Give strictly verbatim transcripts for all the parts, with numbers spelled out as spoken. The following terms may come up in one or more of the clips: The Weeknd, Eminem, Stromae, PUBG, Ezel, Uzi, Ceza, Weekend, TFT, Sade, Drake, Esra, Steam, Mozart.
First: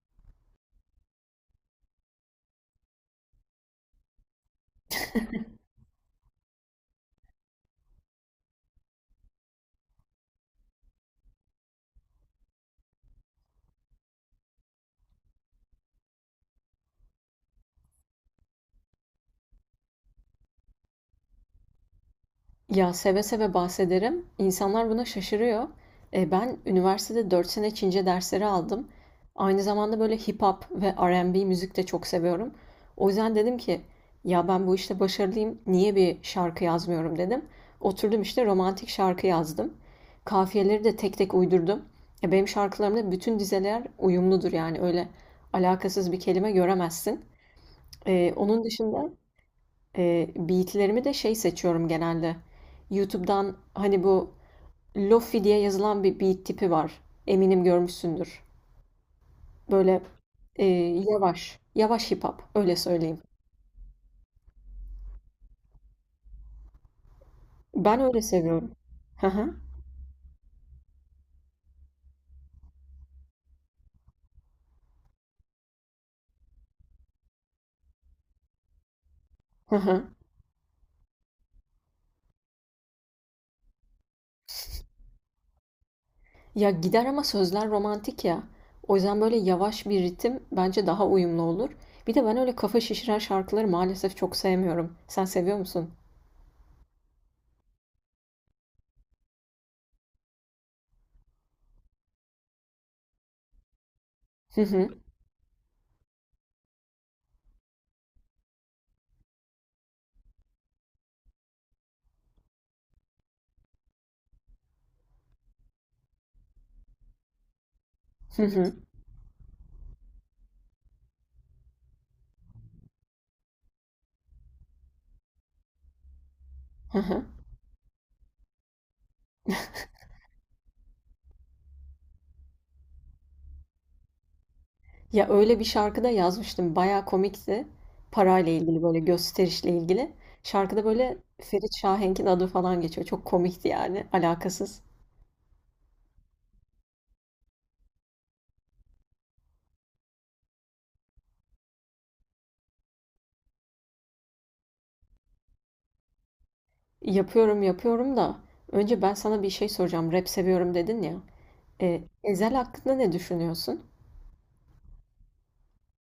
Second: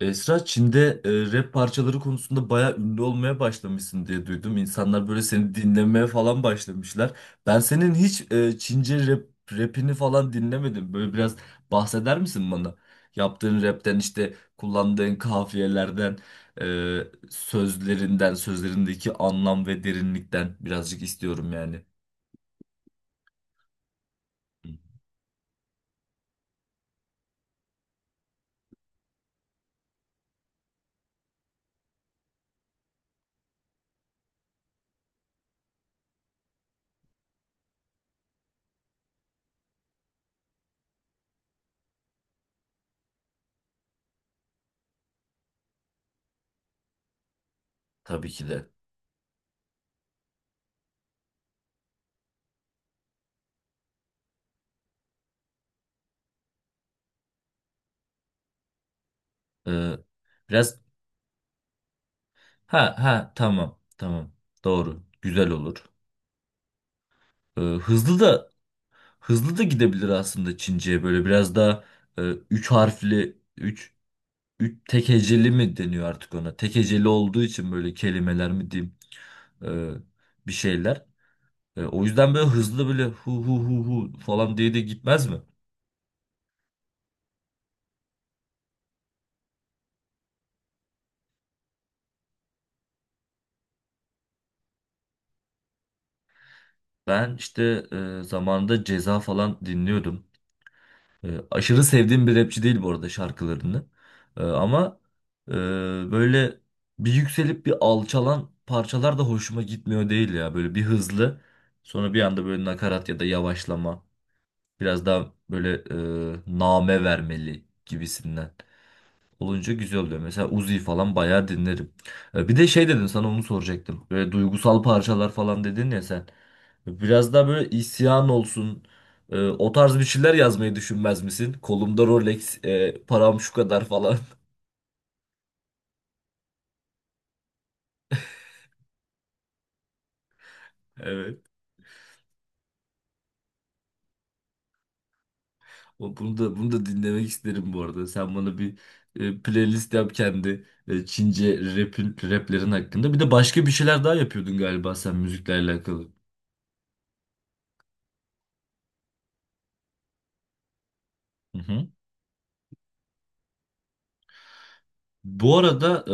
Esra Çin'de e, rap parçaları konusunda bayağı ünlü olmaya başlamışsın diye duydum. İnsanlar böyle seni dinlemeye falan başlamışlar. Ben senin hiç e, Çince rap rapini falan dinlemedim. Böyle biraz bahseder misin bana? Yaptığın rapten işte kullandığın kafiyelerden, e, sözlerinden, sözlerindeki anlam ve derinlikten birazcık istiyorum yani. Ya seve seve bahsederim. Hı. İnsanlar buna şaşırıyor. E, ben üniversitede dört sene Çince dersleri aldım. Aynı zamanda böyle hip hop ve R and B müzik de çok seviyorum. O yüzden dedim ki ya ben bu işte başarılıyım. Niye bir şarkı yazmıyorum dedim. Oturdum işte romantik şarkı yazdım. Kafiyeleri de tek tek uydurdum. E, benim şarkılarımda bütün dizeler uyumludur yani öyle alakasız bir kelime göremezsin. Tabii E, ki Onun de. dışında Eee, beat'lerimi de şey seçiyorum genelde. YouTube'dan hani bu Lofi diye yazılan bir beat tipi var. Eminim görmüşsündür. E, Böyle biraz eee, yavaş, yavaş hip hop öyle Ha söyleyeyim. ha, tamam tamam, doğru güzel olur. Ee, Ben Hızlı öyle da seviyorum. Hı hı, Hızlı da gidebilir aslında Çince'ye böyle biraz daha e, üç harfli üç, üç tek heceli mi deniyor artık ona? Tek heceli olduğu için böyle kelimeler mi diyeyim e, hı hı. bir şeyler. E, o yüzden böyle hızlı böyle hu hu hu hu falan diye de gitmez mi? Ya gider ama sözler romantik ya. O yüzden böyle yavaş bir ritim bence daha uyumlu olur. Bir de ben öyle kafa şişiren şarkıları maalesef çok sevmiyorum. Sen seviyor musun? Ben işte e, zamanında Ceza falan dinliyordum. E, aşırı sevdiğim bir rapçi değil bu arada şarkılarını. E, Hı hı, ama e, böyle bir yükselip bir alçalan parçalar da hoşuma gitmiyor değil ya. Böyle bir hızlı, sonra bir anda böyle nakarat ya da yavaşlama. Biraz daha böyle e, name vermeli hı gibisinden hı, olunca güzel oluyor. Mesela Uzi falan bayağı dinlerim. E, Bir de şey dedin, sana onu soracaktım. Böyle duygusal parçalar falan dedin ya sen. hı hı. Biraz daha böyle isyan olsun. e, O tarz bir şeyler yazmayı düşünmez misin? Kolumda Rolex, e, param şu kadar falan. Ya öyle bir şarkıda yazmıştım. Bayağı komikti. Parayla ilgili böyle gösterişle ilgili. Şarkıda böyle Evet. Ferit Şahenk'in adı falan geçiyor. Çok komikti yani alakasız. O- Bunu da bunu da dinlemek isterim bu arada. Sen bana bir e, playlist yap kendi e, Çince rap'in raplerin hakkında. Bir de başka bir şeyler daha yapıyordun galiba sen müzikle alakalı. Yapıyorum yapıyorum da önce ben sana bir şey soracağım. Rap seviyorum dedin ya. Hı hı. E, Ezel hakkında ne düşünüyorsun? Bu arada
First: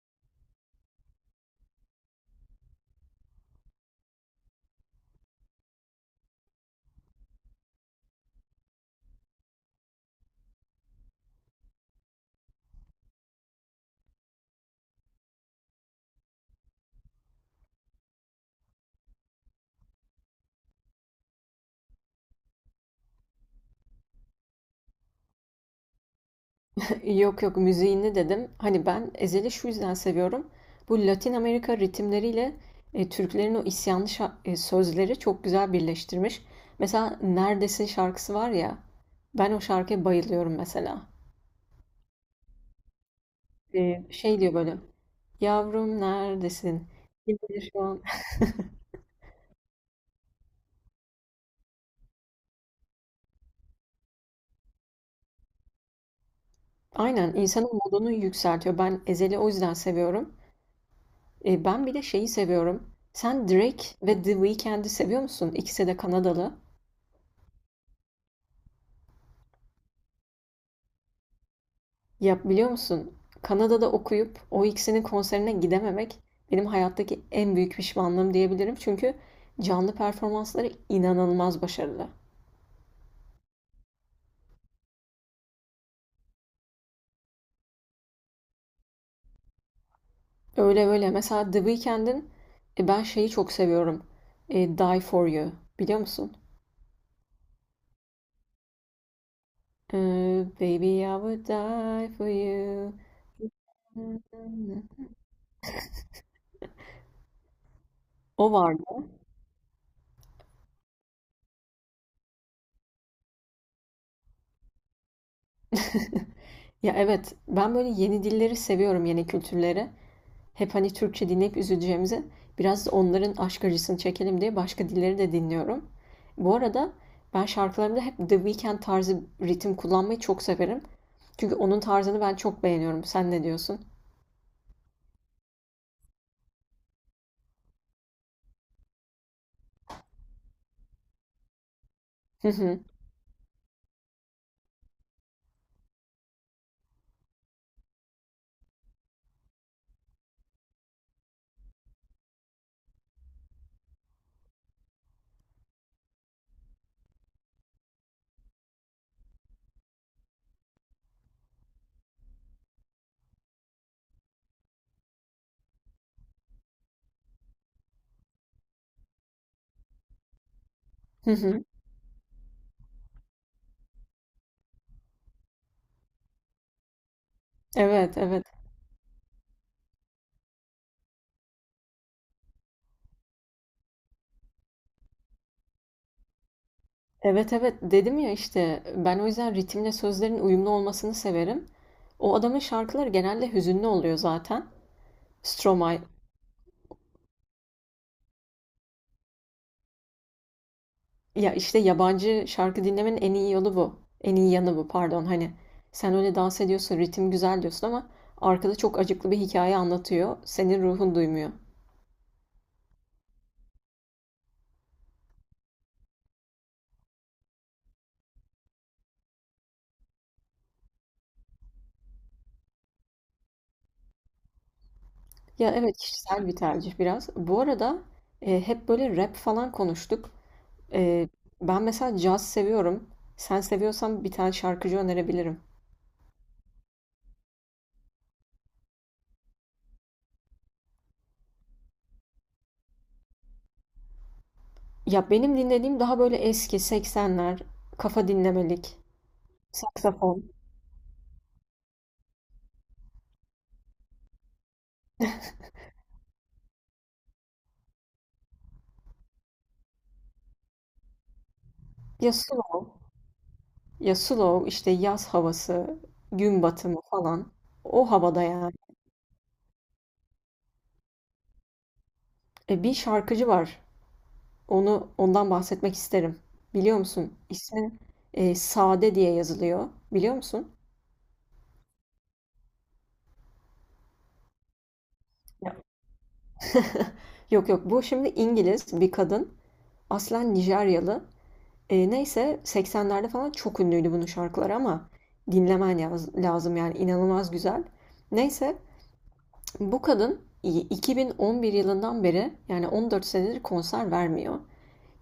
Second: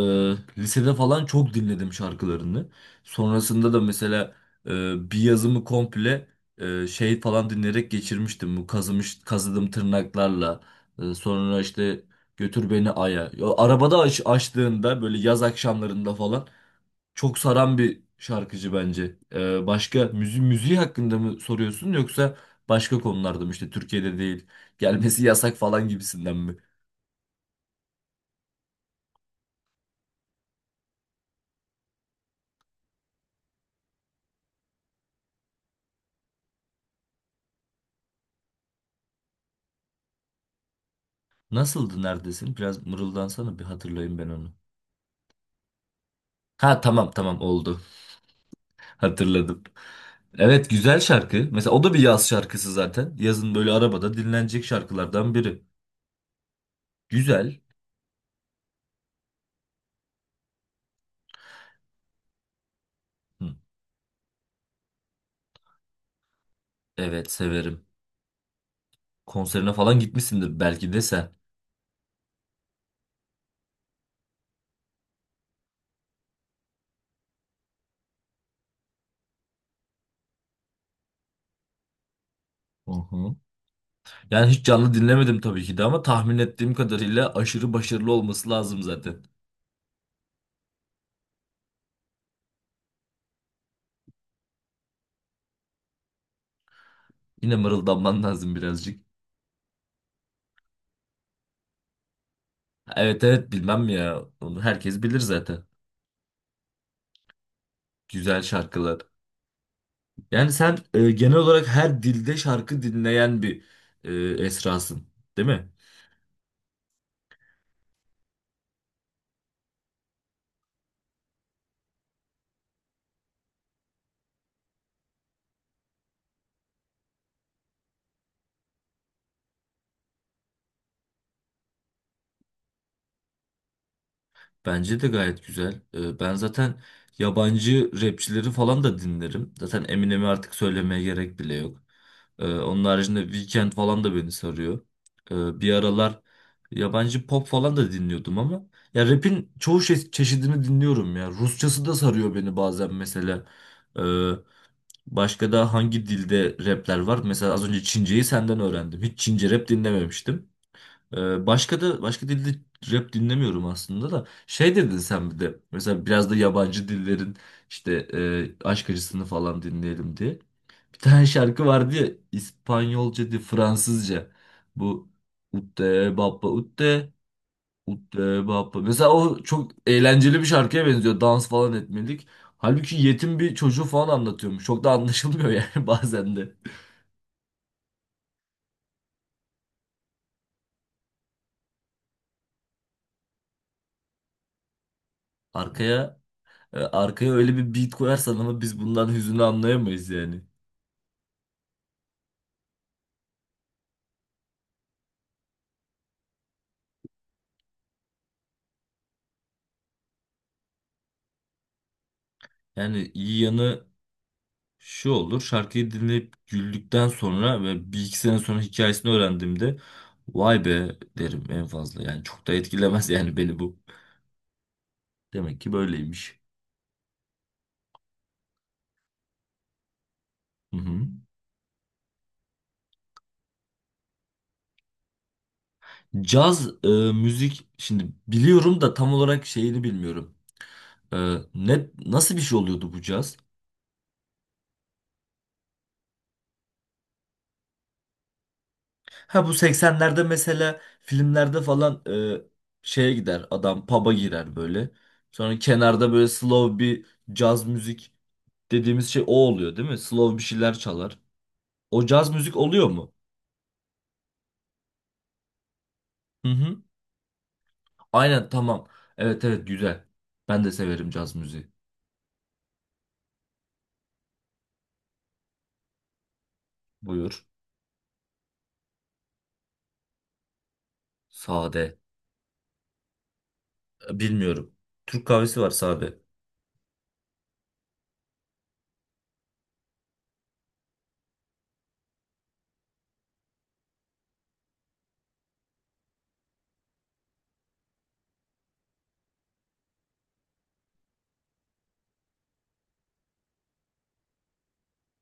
e, lisede falan çok dinledim şarkılarını. Sonrasında da mesela e, bir yazımı komple e, şey falan dinleyerek geçirmiştim. Bu kazımış kazıdım tırnaklarla. E, sonra işte götür beni aya. Ya, arabada aç, açtığında böyle yaz akşamlarında falan çok saran bir şarkıcı bence. E, başka müzi müziği hakkında mı soruyorsun, yoksa başka konularda mı işte, Türkiye'de değil, gelmesi yasak falan gibisinden mi? Yok yok müziğini dedim. Hani ben Ezel'i şu yüzden seviyorum. Bu Latin Amerika ritimleriyle e, Türklerin o isyanlı şa- e, sözleri çok güzel birleştirmiş. Mesela Neredesin şarkısı var ya. Ben o şarkıya bayılıyorum mesela. Nasıldı neredesin? Biraz mırıldansana, bir E, hatırlayayım ben Şey onu. diyor böyle. Yavrum Ha, neredesin? tamam Kim tamam, bilir oldu. şu an. Hatırladım. Evet, güzel şarkı. Mesela o da bir yaz şarkısı zaten. Yazın böyle arabada dinlenecek şarkılardan biri. Aynen Güzel. insanın modunu yükseltiyor. Ben Ezel'i o yüzden seviyorum. E, ben bir de şeyi seviyorum. Sen Hı. Drake ve The Weeknd'i seviyor musun? İkisi de Kanadalı. Evet, severim. Konserine falan gitmişsindir belki de sen. Ya biliyor musun? Kanada'da okuyup o ikisinin konserine gidememek benim hayattaki en büyük pişmanlığım diyebilirim. Çünkü canlı performansları inanılmaz başarılı. Hı hı. Yani hiç canlı dinlemedim tabii ki de, ama tahmin ettiğim kadarıyla aşırı başarılı olması lazım zaten. Öyle öyle. Mesela The Weeknd'in e, ben şeyi çok seviyorum. E, Die For You. Biliyor musun? Yine mırıldanman lazım birazcık. E, Baby I would die for you. Evet evet, bilmem ya. Onu herkes bilir zaten. Güzel O vardı. şarkılar. Yani sen e, genel olarak her dilde şarkı dinleyen bir e, Esra'sın, değil mi? Ya evet, ben böyle yeni dilleri seviyorum, yeni kültürleri. Hep hani Türkçe dinleyip üzüleceğimize biraz onların aşk acısını çekelim diye başka dilleri de dinliyorum. Bu arada ben şarkılarımda hep The Weeknd tarzı ritim kullanmayı çok severim. Çünkü onun tarzını ben çok beğeniyorum. Sen ne diyorsun? Bence de gayet güzel. E, ben zaten yabancı rapçileri falan da dinlerim. Zaten Eminem'i artık söylemeye gerek bile yok. E, Hı hı. onun haricinde Weekend falan da beni sarıyor. E, bir aralar yabancı pop falan da dinliyordum, ama ya rap'in çoğu şey, çeşidini dinliyorum ya. Rusçası da sarıyor beni bazen mesela. E, Başka da hangi dilde rapler var? Mesela az önce Çince'yi senden öğrendim. Hiç Çince rap dinlememiştim. Ee, başka da başka dilde rap dinlemiyorum aslında da. Şey dedin sen bir de. Mesela biraz da yabancı dillerin işte e, aşk acısını falan dinleyelim diye. Bir tane Hı hı. şarkı vardı ya, İspanyolca değil, Fransızca. Bu Utte Baba Utte Evet, evet. Utte Bappa. Mesela o çok eğlenceli bir şarkıya benziyor. Dans falan etmelik. Halbuki yetim bir çocuğu falan anlatıyormuş. Çok da anlaşılmıyor yani bazen de. Evet, evet. Dedim ya işte ben o yüzden ritimle sözlerin uyumlu olmasını severim. O adamın şarkıları genelde hüzünlü oluyor zaten. Stromae. Arkaya e, arkaya öyle bir beat koyarsan ama biz bundan hüzünü anlayamayız yani. Ya işte yabancı şarkı dinlemenin en iyi yolu bu. En iyi yanı bu pardon. Hani sen öyle dans ediyorsun, ritim güzel diyorsun ama arkada çok acıklı bir hikaye anlatıyor. Senin ruhun duymuyor. Yani iyi yanı şu olur. Şarkıyı dinleyip güldükten sonra ve bir iki sene sonra hikayesini öğrendiğimde vay be derim en fazla. Yani çok da etkilemez yani beni bu. Demek Ya ki evet böyleymiş. kişisel bir tercih biraz. Bu arada e, hep böyle rap falan konuştuk. Hı hı. E, Ben mesela caz seviyorum. Sen seviyorsan bir tane şarkıcı önerebilirim. Caz e, müzik şimdi biliyorum da tam olarak şeyini bilmiyorum. E, ne nasıl bir şey oluyordu bu caz? Ya benim dinlediğim daha böyle eski seksenler, kafa dinlemelik, Ha, bu seksenlerde saksafon. mesela filmlerde falan e, şeye gider, adam pub'a girer böyle. Sonra kenarda böyle slow bir caz müzik dediğimiz şey o oluyor değil mi? Slow bir şeyler çalar. O caz Ya müzik oluyor slow. mu? Ya slow işte yaz havası, Hı gün hı. batımı falan. O havada Aynen, yani. tamam. Evet evet, güzel. Ben de severim caz müziği. E, bir şarkıcı var. Onu ondan bahsetmek isterim. Biliyor musun? Buyur. İsmi e, Sade diye yazılıyor. Biliyor musun? Sade. E, Bilmiyorum. Türk kahvesi var, Ya. sade. Yok yok bu şimdi İngiliz bir kadın. Aslen Nijeryalı. E, neyse seksenlerde falan çok ünlüydü bunun şarkıları ama dinlemen yaz- lazım yani inanılmaz güzel. Neyse bu kadın iki bin on bir yılından beri yani on dört senedir konser vermiyor.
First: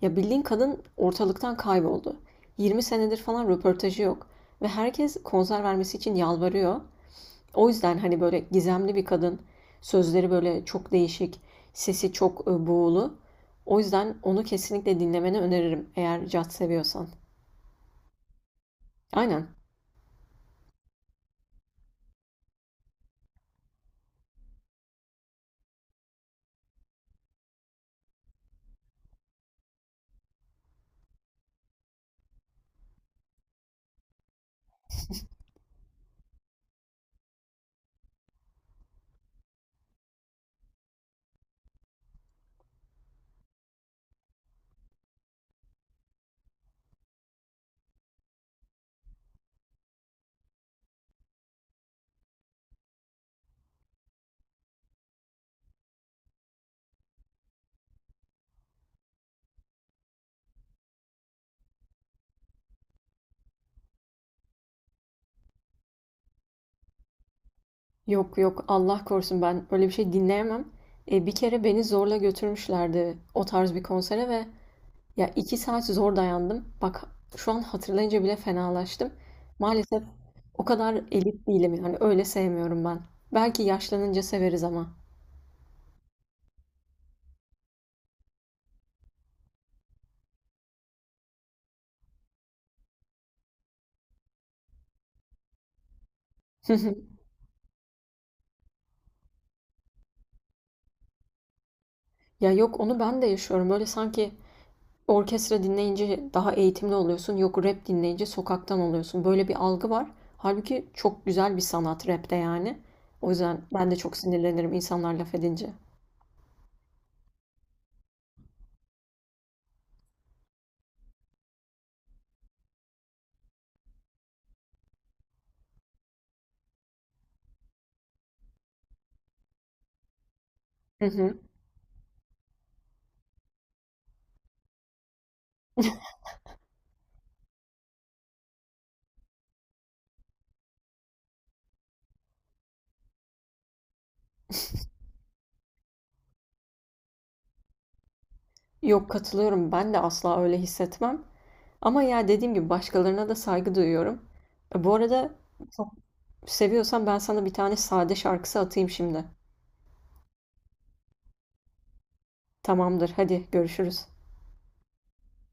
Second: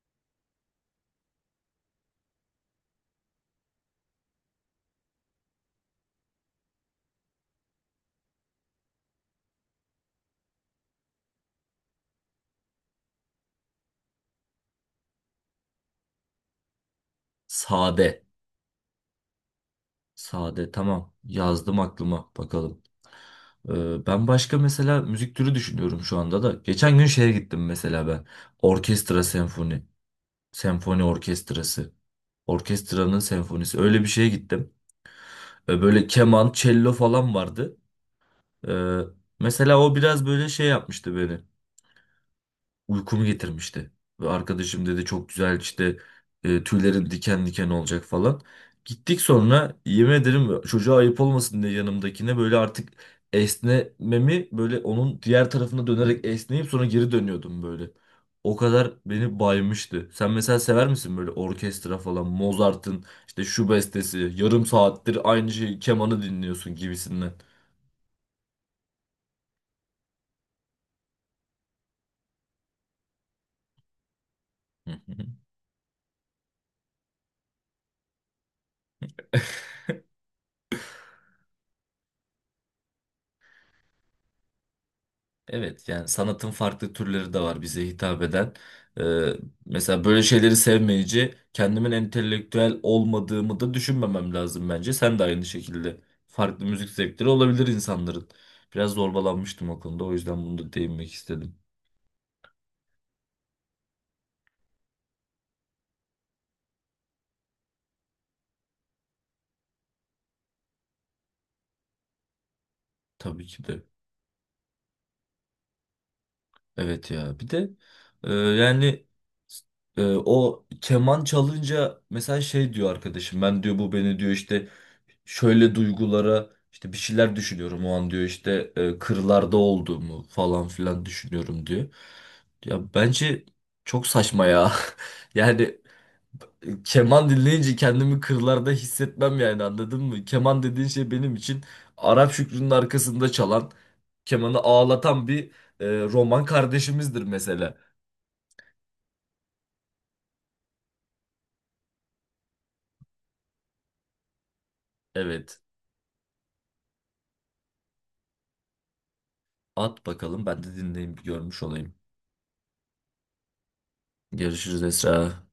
Ya bildiğin kadın ortalıktan kayboldu. Yirmi senedir falan röportajı yok. Ve herkes konser vermesi için yalvarıyor. O yüzden hani böyle gizemli bir kadın. Sözleri böyle çok değişik. Sesi çok e, buğulu. O yüzden onu kesinlikle dinlemeni öneririm eğer caz seviyorsan. Sade. Aynen. Sade, tamam, yazdım aklıma, bakalım. Ee, ben başka mesela müzik türü düşünüyorum şu anda da. Geçen gün şeye gittim mesela ben. Orkestra senfoni. Senfoni orkestrası. Orkestranın senfonisi. Öyle bir şeye gittim. Ee, böyle keman, cello falan vardı. Ee, mesela o biraz böyle şey yapmıştı beni, uykumu getirmişti. Ve arkadaşım dedi çok güzel işte e, tüylerin diken diken olacak falan. Gittik, sonra yemin ederim çocuğa ayıp olmasın diye yanımdakine böyle artık esnememi, böyle onun diğer tarafına dönerek esneyip sonra geri dönüyordum böyle. O kadar beni baymıştı. Sen mesela sever misin böyle orkestra falan, Mozart'ın işte şu bestesi, yarım saattir aynı şey kemanı dinliyorsun gibisinden? Yok yok Allah korusun ben öyle bir şey dinleyemem. E, bir kere beni zorla götürmüşlerdi o tarz bir konsere ve Hı ya hı. iki saat zor dayandım. Bak şu an hatırlayınca bile fenalaştım. Maalesef o kadar elit değilim yani öyle sevmiyorum ben. Belki yaşlanınca severiz ama. Evet, yani sanatın farklı türleri de var bize hitap eden. Ee, mesela böyle şeyleri sevmeyici kendimin entelektüel olmadığımı da düşünmemem lazım bence. Sen de aynı şekilde, farklı müzik zevkleri olabilir insanların. Biraz zorbalanmıştım o konuda, o yüzden bunu da değinmek istedim. Ya yok onu ben de yaşıyorum. Böyle sanki orkestra dinleyince daha eğitimli oluyorsun. Yok rap dinleyince sokaktan oluyorsun. Böyle bir algı var. Halbuki çok güzel bir sanat rapte yani. O Tabii yüzden ki de. ben de çok sinirlenirim insanlar laf edince. Evet ya, bir de e, yani e, o keman çalınca mesela şey diyor arkadaşım, ben diyor bu beni diyor işte şöyle duygulara, işte bir şeyler düşünüyorum o an diyor, işte e, kırlarda olduğumu falan filan Hı hı. düşünüyorum diyor. Ya bence çok saçma ya. Yani keman dinleyince kendimi kırlarda hissetmem yani, anladın mı? Keman dediğin şey benim için Arap Şükrü'nün arkasında çalan, kemanı ağlatan bir e, roman kardeşimizdir mesela. Yok katılıyorum. Ben de asla öyle hissetmem. Ama ya dediğim gibi başkalarına da saygı duyuyorum. E, Bu arada Evet. çok seviyorsan ben sana bir tane sade şarkısı atayım şimdi. At bakalım, ben de dinleyip görmüş olayım. Tamamdır, hadi görüşürüz. Görüşürüz Esra.